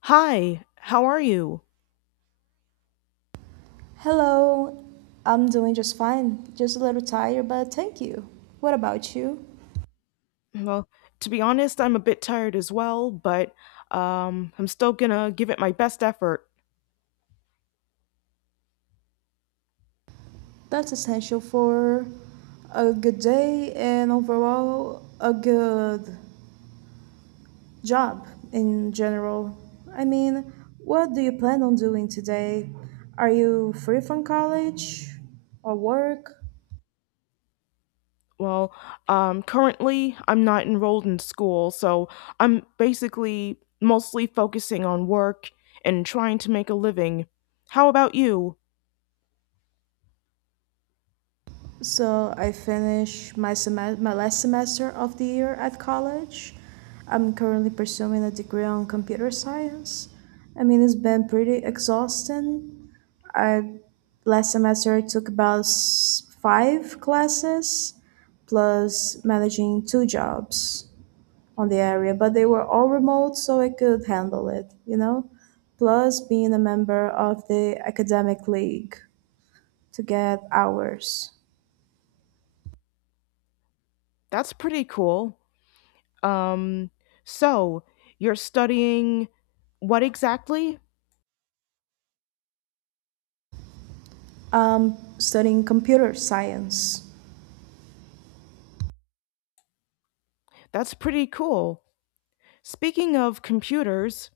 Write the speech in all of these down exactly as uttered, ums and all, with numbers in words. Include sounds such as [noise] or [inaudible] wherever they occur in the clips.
Hi, how are you? Hello, I'm doing just fine. Just a little tired, but thank you. What about you? Well, to be honest, I'm a bit tired as well, but um, I'm still gonna give it my best effort. That's essential for a good day and overall a good job in general. I mean, what do you plan on doing today? Are you free from college or work? Well, um, currently, I'm not enrolled in school, so I'm basically mostly focusing on work and trying to make a living. How about you? So I finished my, seme- my last semester of the year at college. I'm currently pursuing a degree on computer science. I mean, it's been pretty exhausting. I last semester I took about s- five classes, plus managing two jobs on the area, but they were all remote, so I could handle it. You know, Plus being a member of the academic league to get hours. That's pretty cool. Um, so, you're studying what exactly? I'm studying computer science. That's pretty cool. Speaking of computers,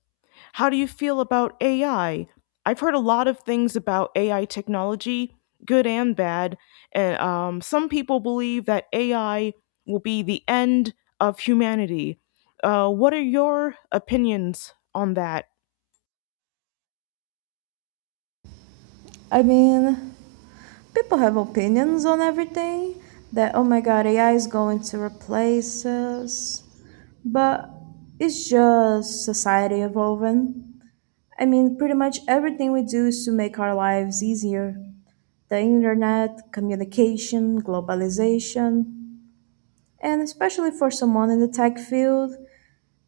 how do you feel about A I? I've heard a lot of things about A I technology, good and bad, and um, some people believe that A I will be the end of humanity. Uh, what are your opinions on that? I mean, people have opinions on everything that, oh my god, A I is going to replace us. But it's just society evolving. I mean, pretty much everything we do is to make our lives easier. The internet, communication, globalization, and especially for someone in the tech field,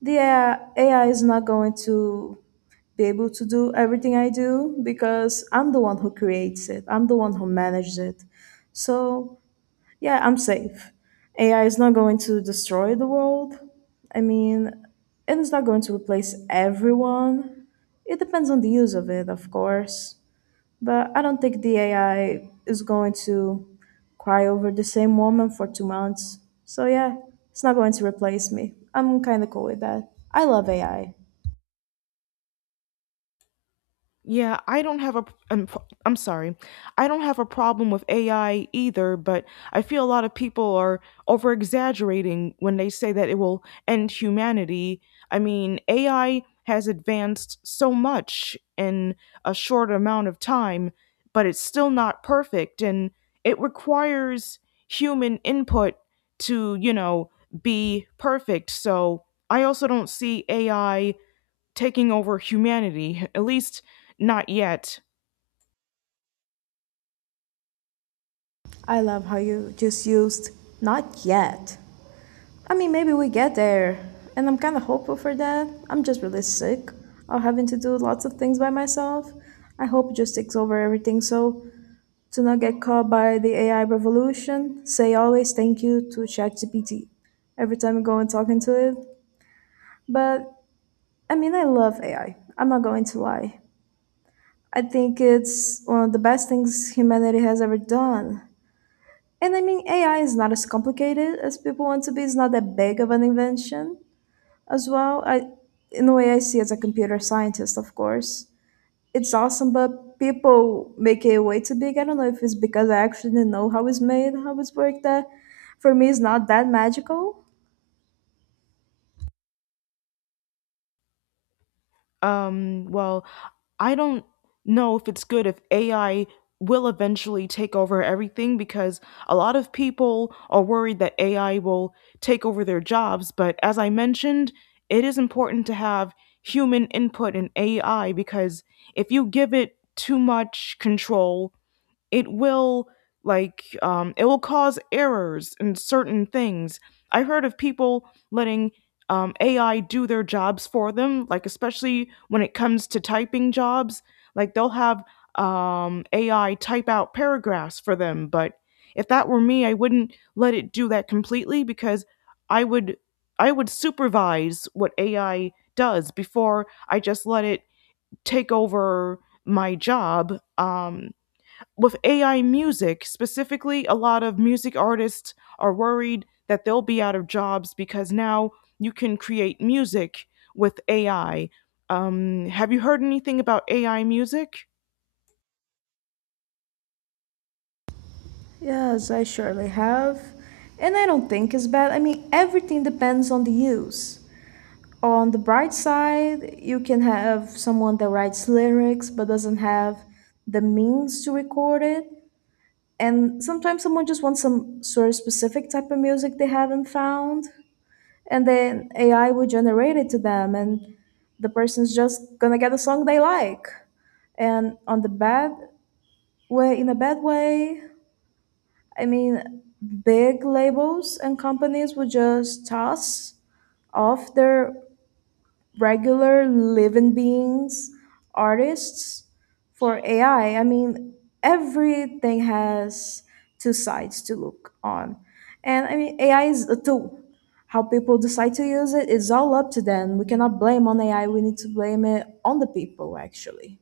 the A I is not going to be able to do everything I do because I'm the one who creates it. I'm the one who manages it. So, yeah, I'm safe. A I is not going to destroy the world. I mean, and it's not going to replace everyone. It depends on the use of it, of course. But I don't think the A I is going to cry over the same woman for two months. So, yeah, it's not going to replace me. I'm kind of cool with that. I love A I. Yeah, I don't have a I'm, I'm sorry. I don't have a problem with A I either, but I feel a lot of people are over exaggerating when they say that it will end humanity. I mean, A I has advanced so much in a short amount of time, but it's still not perfect and it requires human input to, you know, be perfect. So, I also don't see A I taking over humanity, at least not yet. I love how you just used not yet. I mean, maybe we get there, and I'm kind of hopeful for that. I'm just really sick of having to do lots of things by myself. I hope it just takes over everything so to not get caught by the A I revolution, say always thank you to ChatGPT every time I go and talk into it. But I mean, I love A I. I'm not going to lie. I think it's one of the best things humanity has ever done. And I mean, A I is not as complicated as people want to be. It's not that big of an invention as well. I, in the way I see as a computer scientist, of course, it's awesome, but people make it way too big. I don't know if it's because I actually didn't know how it's made, how it's worked. That for me, it's not that magical. Um, well, I don't know if it's good if A I will eventually take over everything because a lot of people are worried that A I will take over their jobs. But as I mentioned, it is important to have human input in A I because if you give it too much control, it will like um, it will cause errors in certain things. I have heard of people letting um, A I do their jobs for them, like especially when it comes to typing jobs. Like they'll have um, A I type out paragraphs for them, but if that were me, I wouldn't let it do that completely because I would I would supervise what A I does before I just let it take over my job. Um, with A I music, specifically, a lot of music artists are worried that they'll be out of jobs because now you can create music with A I. Um, have you heard anything about A I music? Yes, I surely have, and I don't think it's bad. I mean, everything depends on the use. On the bright side, you can have someone that writes lyrics but doesn't have the means to record it. And sometimes someone just wants some sort of specific type of music they haven't found. And then A I will generate it to them, and the person's just gonna get a song they like. And on the bad way, in a bad way, I mean, big labels and companies would just toss off their regular living beings, artists, for A I. I I mean, everything has two sides to look on. And I mean, A I is a tool. How people decide to use it is all up to them. We cannot blame on A I. We need to blame it on the people, actually.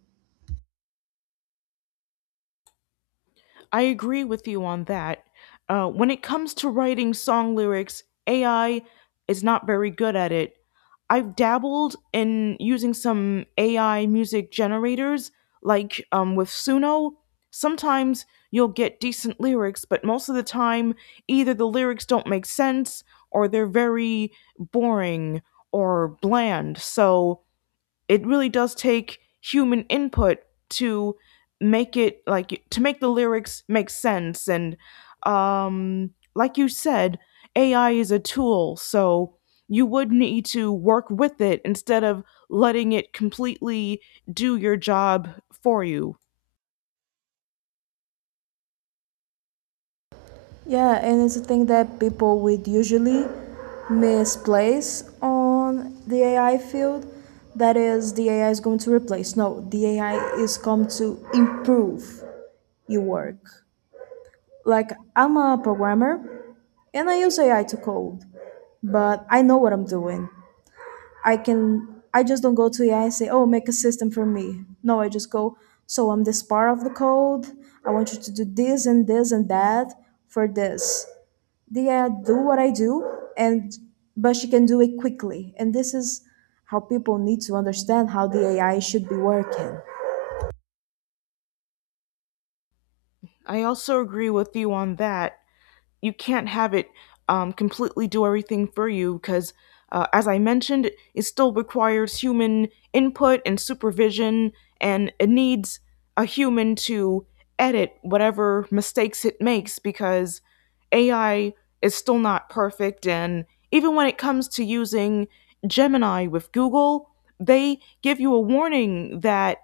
I agree with you on that. Uh, when it comes to writing song lyrics, A I is not very good at it. I've dabbled in using some A I music generators, like um, with Suno. Sometimes you'll get decent lyrics, but most of the time, either the lyrics don't make sense or they're very boring or bland. So it really does take human input to make it like to make the lyrics make sense. And um like you said, AI is a tool, so you would need to work with it instead of letting it completely do your job for you. Yeah, and it's a thing that people would usually misplace on the A I field. That is, the A I is going to replace. No, the A I is come to improve. You work. Like, I'm a programmer and I use A I to code, but I know what I'm doing. I can, I just don't go to A I and say, oh, make a system for me. No, I just go, so I'm this part of the code. I want you to do this and this and that for this. The A I do what I do, and but she can do it quickly. And this is how people need to understand how the A I should be working. I also agree with you on that. You can't have it um, completely do everything for you because, uh, as I mentioned, it still requires human input and supervision, and it needs a human to edit whatever mistakes it makes because A I is still not perfect. And even when it comes to using Gemini with Google, they give you a warning that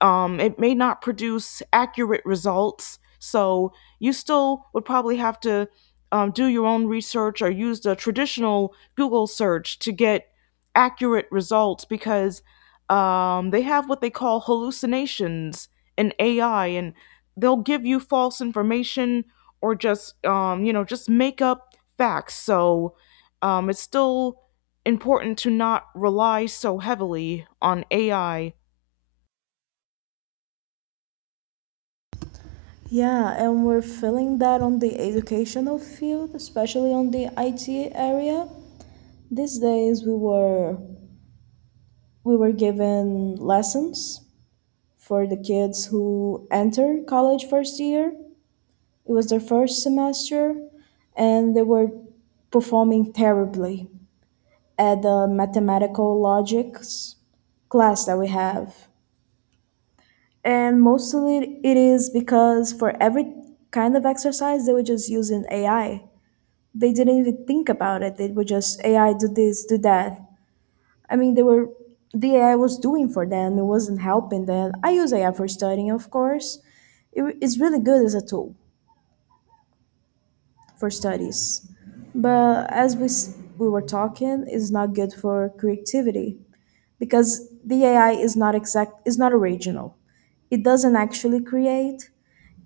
um, it may not produce accurate results, so you still would probably have to um, do your own research or use the traditional Google search to get accurate results because um, they have what they call hallucinations in A I, and they'll give you false information or just um, you know just make up facts. So um, it's still important to not rely so heavily on A I. Yeah, and we're feeling that on the educational field, especially on the I T area. These days we were we were given lessons for the kids who enter college first year. It was their first semester and they were performing terribly at the mathematical logics class that we have. And mostly it is because for every kind of exercise they were just using A I, they didn't even think about it. It was just A I do this, do that. I mean, they were the A I was doing for them. It wasn't helping them. I use A I for studying, of course. It, it's really good as a tool for studies, but as we s- we were talking, it's not good for creativity because the A I is not exact. Is not original. It doesn't actually create.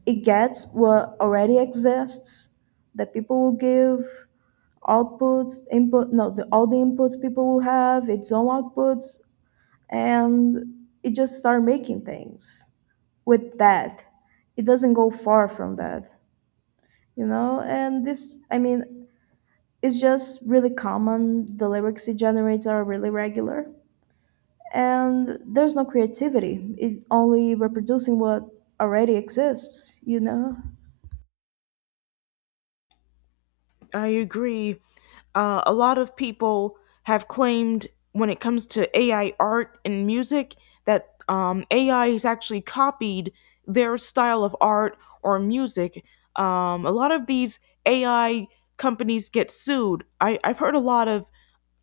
It gets what already exists that people will give outputs input no the, all the inputs people will have its own outputs, and it just start making things with that. It doesn't go far from that you know and this I mean It's just really common, the lyrics it generates are really regular, and there's no creativity, it's only reproducing what already exists, you know. I I agree. Uh, a lot of people have claimed, when it comes to A I art and music, that um, A I has actually copied their style of art or music. Um, a lot of these A I companies get sued. I, I've heard a lot of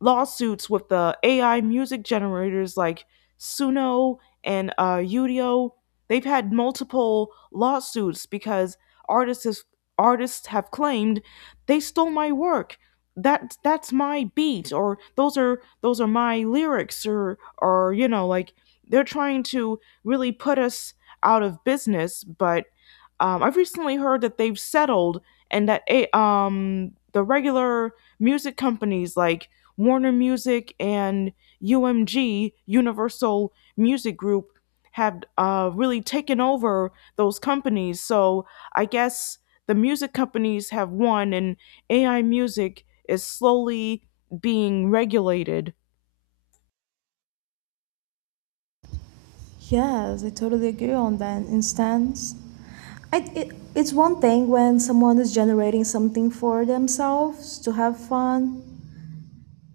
lawsuits with the A I music generators like Suno and uh, Udio. They've had multiple lawsuits because artists has, artists have claimed they stole my work. That that's my beat, or those are those are my lyrics, or or you know like they're trying to really put us out of business. But um, I've recently heard that they've settled, and that a um the regular music companies like Warner Music and U M G, Universal Music Group, have uh, really taken over those companies. So I guess the music companies have won, and A I music is slowly being regulated. Yes, I totally agree on that instance. I, it, it's one thing when someone is generating something for themselves to have fun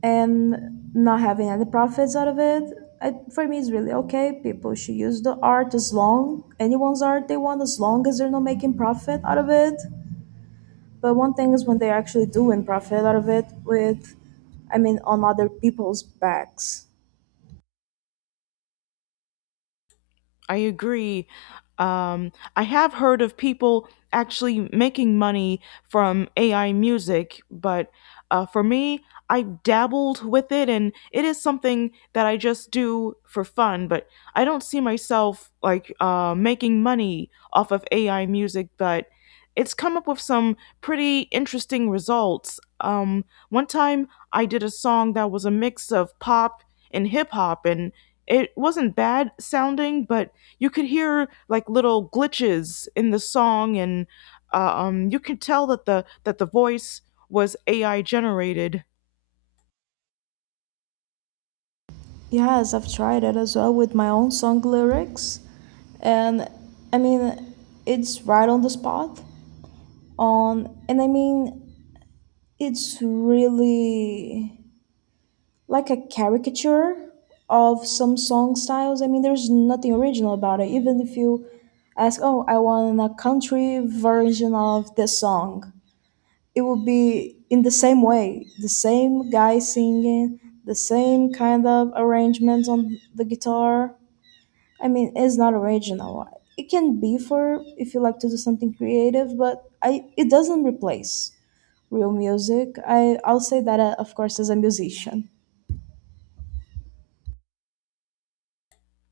and not having any profits out of it. I, for me, it's really okay. People should use the art as long anyone's art they want, as long as they're not making profit out of it. But one thing is when they're actually doing profit out of it with, I mean, on other people's backs. I agree. Um, I have heard of people actually making money from A I music, but uh, for me, I've dabbled with it and it is something that I just do for fun, but I don't see myself like uh, making money off of A I music, but it's come up with some pretty interesting results. Um, one time I did a song that was a mix of pop and hip hop and it wasn't bad sounding, but you could hear like little glitches in the song, and uh, um, you could tell that the that the voice was A I generated. Yes, I've tried it as well with my own song lyrics, and I mean, it's right on the spot on and I mean it's really like a caricature of some song styles. I mean, there's nothing original about it. Even if you ask, oh, I want a country version of this song, it would be in the same way, the same guy singing, the same kind of arrangements on the guitar. I mean, it's not original. It can be for if you like to do something creative, but I it doesn't replace real music. I I'll say that, uh, of course, as a musician.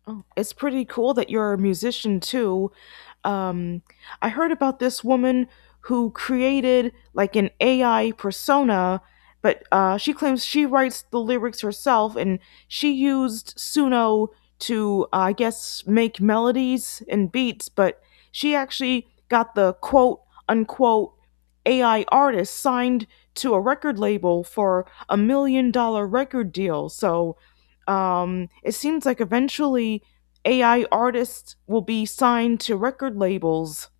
Oh, it's pretty cool that you're a musician too. Um, I heard about this woman who created like an A I persona, but uh, she claims she writes the lyrics herself and she used Suno to, uh, I guess, make melodies and beats, but she actually got the quote unquote A I artist signed to a record label for a million dollar record deal. So, um, it seems like eventually A I artists will be signed to record labels.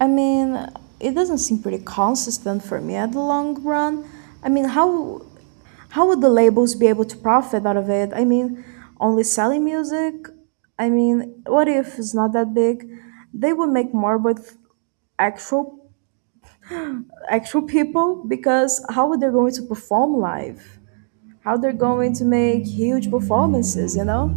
I mean, it doesn't seem pretty consistent for me at the long run. I mean, how how would the labels be able to profit out of it? I mean, only selling music. I mean, what if it's not that big? They would make more with actual actual people because how are they going to perform live? How they're going to make huge performances, you know?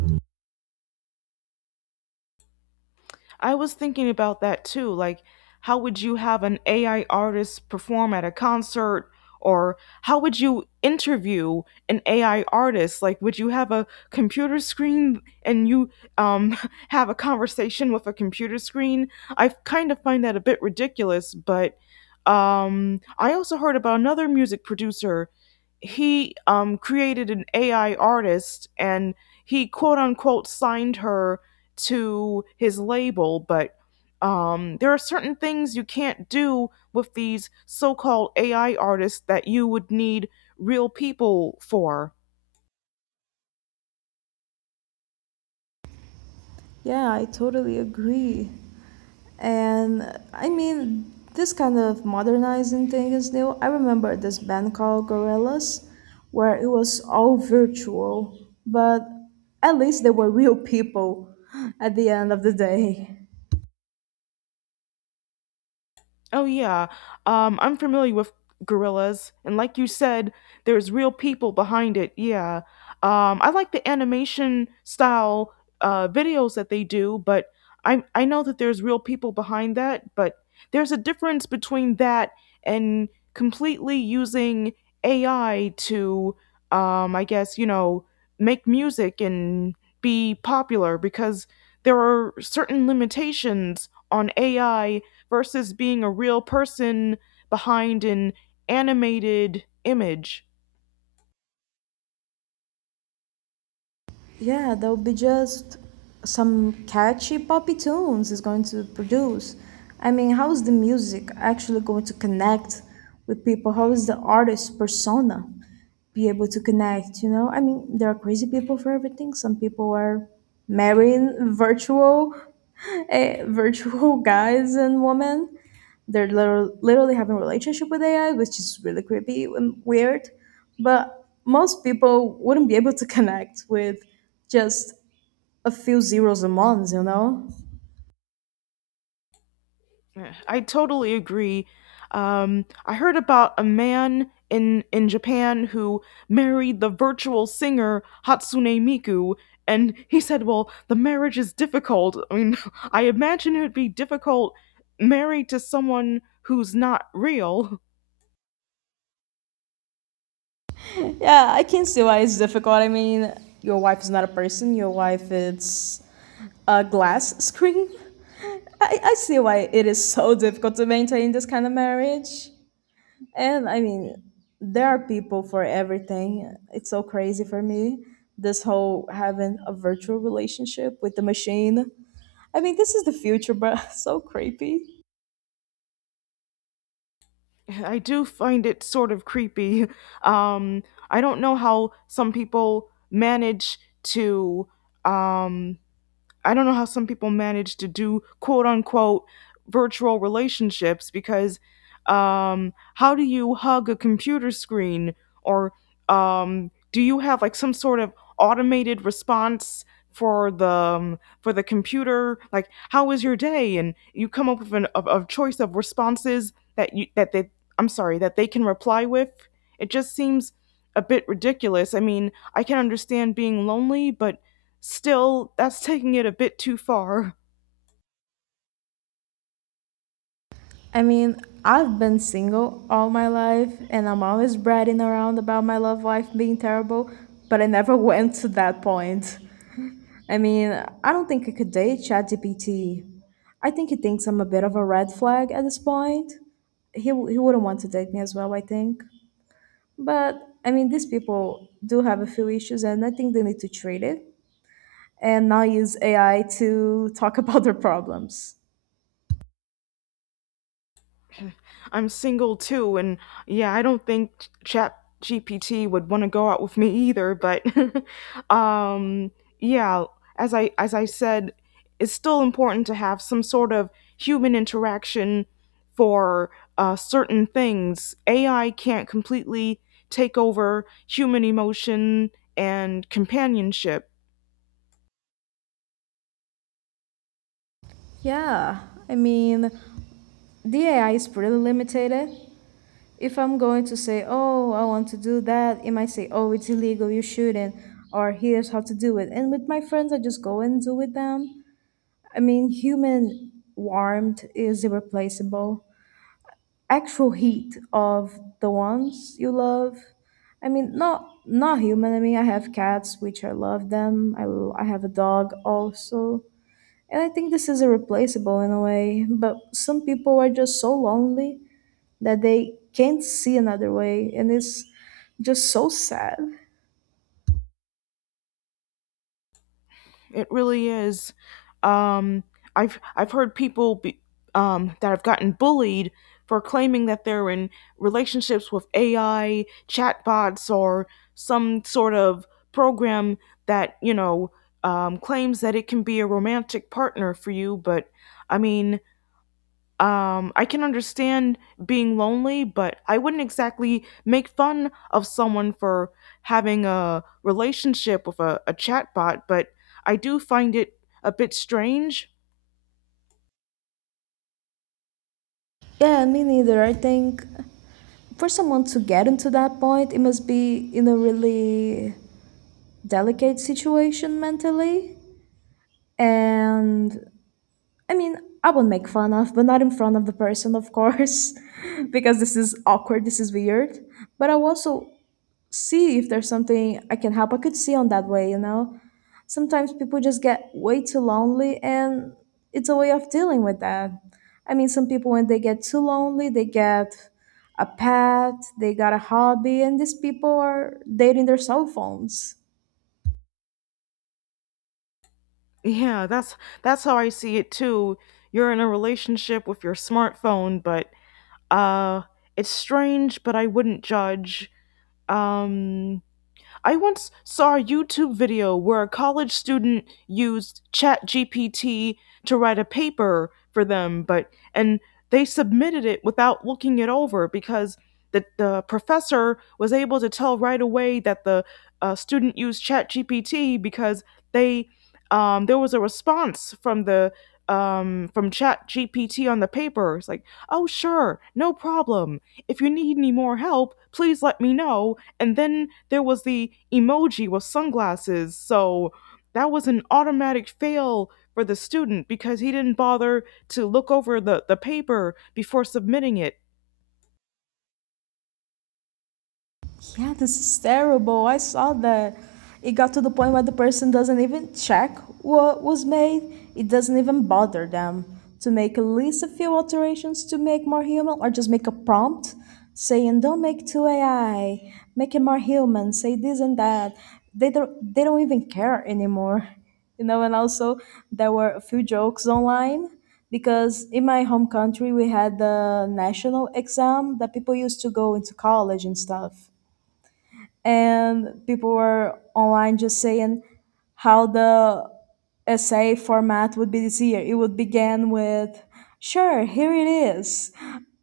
I was thinking about that too. Like, how would you have an A I artist perform at a concert? Or how would you interview an A I artist? Like, would you have a computer screen and you um, [laughs] have a conversation with a computer screen? I kind of find that a bit ridiculous, but um, I also heard about another music producer. He um, created an A I artist and he quote unquote signed her to his label, but um, there are certain things you can't do with these so called A I artists that you would need real people for. Yeah, I totally agree. And I mean, this kind of modernizing thing is new. I remember this band called Gorillaz, where it was all virtual, but at least they were real people at the end of the day. Oh yeah, um, I'm familiar with gorillas, and like you said, there's real people behind it. Yeah, um, I like the animation style uh, videos that they do, but I I know that there's real people behind that. But there's a difference between that and completely using A I to, um, I guess, you know, make music and be popular because there are certain limitations on A I versus being a real person behind an animated image. Yeah, there'll be just some catchy poppy tunes is going to produce. I mean, how is the music actually going to connect with people? How is the artist persona be able to connect? You know, I mean, there are crazy people for everything. Some people are marrying virtual, [laughs] eh, virtual guys and women. They're literally, literally having a relationship with A I, which is really creepy and weird. But most people wouldn't be able to connect with just a few zeros and ones, you know? I totally agree. Um, I heard about a man in in Japan who married the virtual singer Hatsune Miku, and he said, "Well, the marriage is difficult. I mean, [laughs] I imagine it would be difficult married to someone who's not real." [laughs] Yeah, I can see why it's difficult. I mean, your wife is not a person, your wife is a glass screen. I, I see why it is so difficult to maintain this kind of marriage. And I mean, there are people for everything. It's so crazy for me. This whole having a virtual relationship with the machine. I mean, this is the future, but [laughs] so creepy. I do find it sort of creepy. Um, I don't know how some people manage to um, I don't know how some people manage to do quote unquote virtual relationships because, um, how do you hug a computer screen, or um, do you have like some sort of automated response for the um, for the computer, like how is your day, and you come up with an of, of choice of responses that you that they I'm sorry, that they can reply with? It just seems a bit ridiculous. I mean, I can understand being lonely, but still, that's taking it a bit too far. I mean, I've been single all my life and I'm always bragging around about my love life being terrible, but I never [laughs] went to that point. I mean, I don't think I could date ChatGPT. I think he thinks I'm a bit of a red flag at this point. He, he wouldn't want to date me as well, I think. But I mean, these people do have a few issues, and I think they need to treat it and not use A I to talk [laughs] about their problems. I'm single too, and yeah, I don't think Chat G P T would want to go out with me either. But, [laughs] um, yeah, as I as I said, it's still important to have some sort of human interaction for uh, certain things. A I can't completely take over human emotion and companionship. Yeah, I mean, the A I is pretty limited. If I'm going to say, oh, I want to do that, it might say, oh, it's illegal, you shouldn't, or here's how to do it. And with my friends, I just go and do with them. I mean, human warmth is irreplaceable. Actual heat of the ones you love. I mean, not not human. I mean, I have cats which I love them, i, l- I have a dog also, and I think this is irreplaceable in a way, but some people are just so lonely that they can't see another way, and it's just so sad. It really is. Um, I've I've heard people be, um, that have gotten bullied for claiming that they're in relationships with A I chatbots or some sort of program that you know um, claims that it can be a romantic partner for you. But I mean, um, I can understand being lonely, but I wouldn't exactly make fun of someone for having a relationship with a, a chatbot, but I do find it a bit strange. [laughs] Yeah, me neither. I think for someone to get into that point, it must be in a really delicate situation mentally. And I mean, I will make fun of, but not in front of the person, of course, [laughs] because this is awkward, this is weird. But I'll also see if there's something I can help. I could see on that way, you know? Sometimes people just get way too lonely, and it's a way of dealing with that. I mean, some people, when they get too lonely, they get a pet, they got a hobby, and these people are dating their cell phones. Yeah, that's that's how I see it too. You're in a relationship with your smartphone, but uh it's strange, but I wouldn't judge. Um I once saw a YouTube video where a college student used ChatGPT to write a paper for them, but and they submitted it without looking it over because the, the professor was able to tell right away that the uh, student used ChatGPT because they um, there was a response from the um, from ChatGPT on the paper. It's like, oh sure, no problem. If you need any more help, please let me know, and then there was the emoji with sunglasses. So that was an automatic fail for the student because he didn't bother to look over the, the paper before submitting it. Yeah, this is terrible. I saw that. It got to the point where the person doesn't even check what was made. It doesn't even bother them to make at least a few alterations to make more human or just make a prompt saying don't make two A I, make it more human, say this and that. They don't they don't even care anymore. [laughs] You know, and also there were a few jokes online because in my home country we had the national exam that people used to go into college and stuff, and people were online just saying how the essay format would be this year. It would begin with, "Sure, here it is,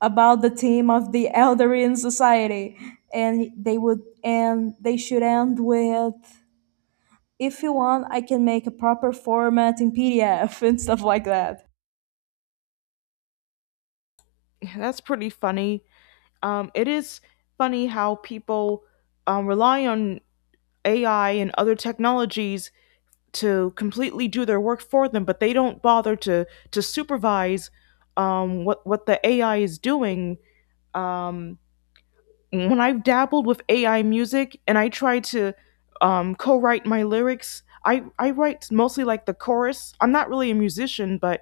about the theme of the [laughs] Eldarian society," and they would and they should end with, "If you want, I can make a proper format in P D F" [laughs] and stuff like that. [sighs] That's pretty funny. Um, it is funny how people um, rely on A I and other technologies to completely do their work for them, but they don't bother to to supervise um, what what the A I is doing. Um, when I've dabbled with A I music and I try to um, co-write my lyrics, I I write mostly like the chorus. I'm not really a musician, but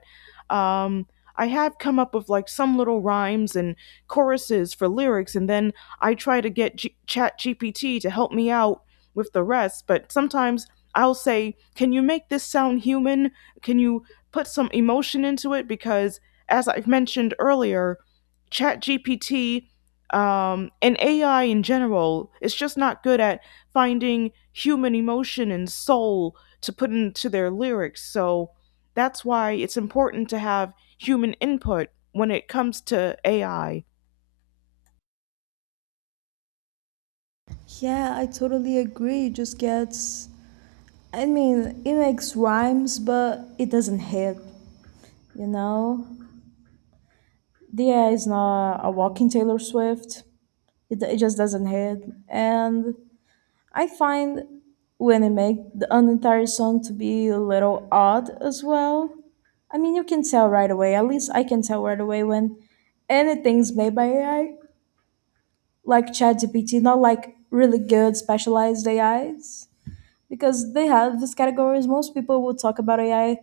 um, I have come up with like some little rhymes and choruses for lyrics, and then I try to get G- Chat G P T to help me out with the rest. But sometimes I'll say, "Can you make this sound human? Can you put some emotion into it?" Because as I've mentioned earlier, Chat G P T um, and A I in general is just not good at finding human emotion and soul to put into their lyrics. So that's why it's important to have human input when it comes to A I. Yeah, I totally agree. It just gets. I mean, it makes rhymes, but it doesn't hit, you know? Yeah, it's not a walking Taylor Swift. It, it just doesn't hit. And I find when I make the, an entire song to be a little odd as well. I mean, you can tell right away. At least I can tell right away when anything's made by A I, like ChatGPT, not like really good specialized A Is, because they have these categories. Most people will talk about A I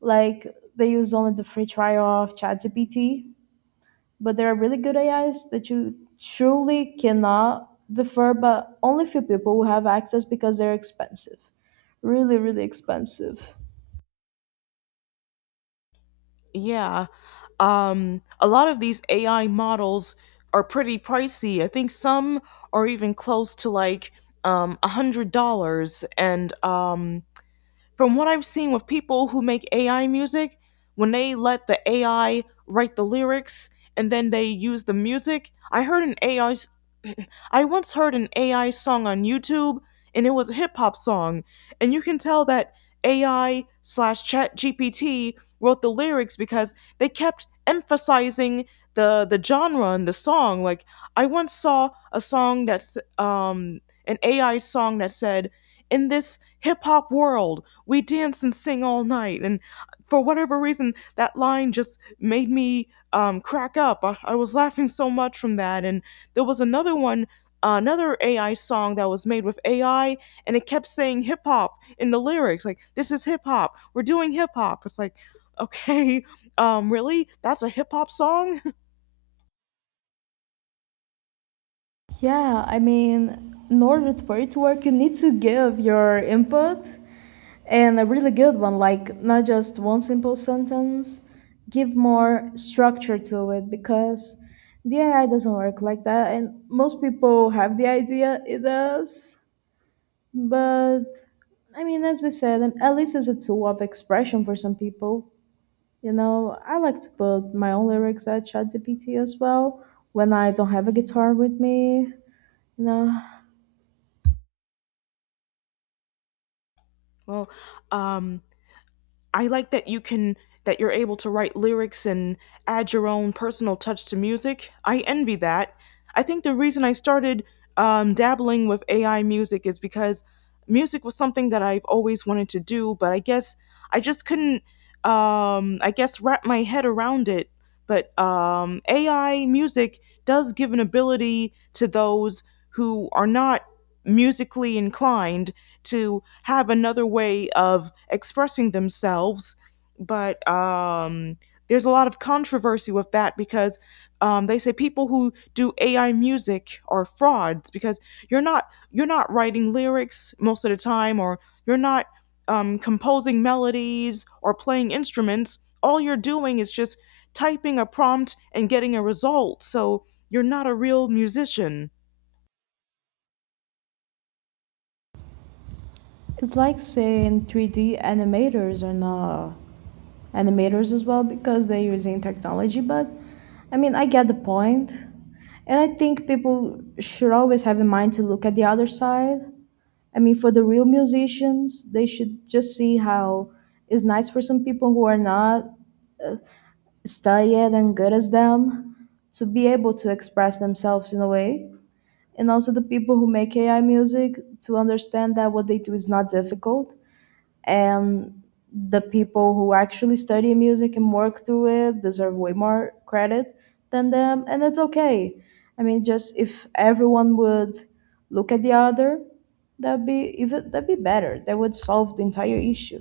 like they use only the free trial of ChatGPT, but there are really good A Is that you truly cannot defer, but only few people will have access because they're expensive. Really, really expensive. Yeah. Um, a lot of these A I models are pretty pricey. I think some are even close to like um, one hundred dollars. And um, from what I've seen with people who make A I music, when they let the A I write the lyrics and then they use the music, I heard an A I s- [clears throat] I once heard an A I song on YouTube, and it was a hip hop song. And you can tell that A I slash chat G P T wrote the lyrics because they kept emphasizing the, the genre and the song. Like, I once saw a song that's um an A I song that said, "In this hip hop world, we dance and sing all night." And for whatever reason, that line just made me um, crack up. I, I was laughing so much from that. And there was another one, uh, another A I song that was made with A I, and it kept saying hip hop in the lyrics. Like, "This is hip hop. We're doing hip hop." It's like, okay, um, really? That's a hip hop song? Yeah, I mean, in order for it to work, you need to give your input and a really good one, like not just one simple sentence, give more structure to it because the A I doesn't work like that. And most people have the idea it does, but I mean, as we said, um, at least it's a tool of expression for some people. You know, I like to put my own lyrics at ChatGPT as well when I don't have a guitar with me. You know, [laughs] Well, um, I like that you can that you're able to write lyrics and add your own personal touch to music. I envy that. I think the reason I started um, dabbling with A I music is because music was something that I've always wanted to do, but I guess I just couldn't, um, I guess, wrap my head around it. But um, A I music does give an ability to those who are not musically inclined to have another way of expressing themselves. But um, there's a lot of controversy with that because um, they say people who do A I music are frauds because you're not you're not writing lyrics most of the time, or you're not um, composing melodies or playing instruments. All you're doing is just typing a prompt and getting a result. So you're not a real musician. it's like saying three D animators are not animators as well because they're using technology, but I mean, I get the point. And I think people should always have in mind to look at the other side. I mean, for the real musicians, they should just see how it's nice for some people who are not studied and good as them to be able to express themselves in a way. And also the people who make A I music to understand that what they do is not difficult. And the people who actually study music and work through it deserve way more credit than them. And it's okay. I mean, just if everyone would look at the other, that'd be even that'd be better. That would solve the entire issue.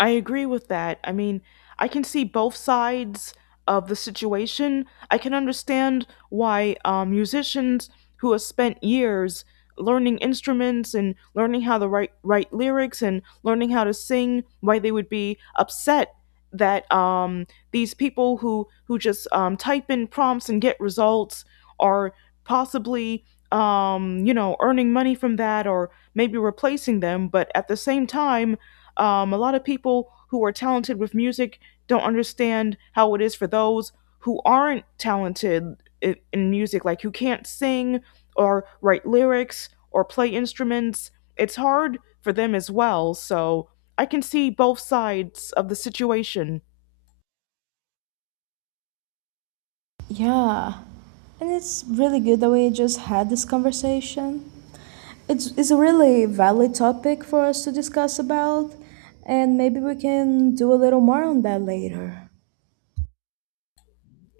I agree with that. I mean, I can see both sides of the situation. I can understand why um, musicians who have spent years learning instruments and learning how to write write lyrics and learning how to sing, why they would be upset that um, these people who who just um, type in prompts and get results are possibly um, you know earning money from that or maybe replacing them. But at the same time um, a lot of people who are talented with music don't understand how it is for those who aren't talented in, in music, like who can't sing or write lyrics or play instruments. It's hard for them as well. So I can see both sides of the situation. Yeah. And it's really good that we just had this conversation. It's, it's a really valid topic for us to discuss about, and maybe we can do a little more on that later.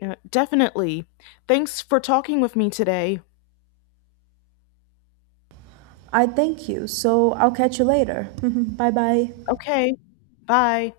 Yeah, definitely. Thanks for talking with me today. I thank you, so I'll catch you later. [laughs] Bye bye. Okay, bye.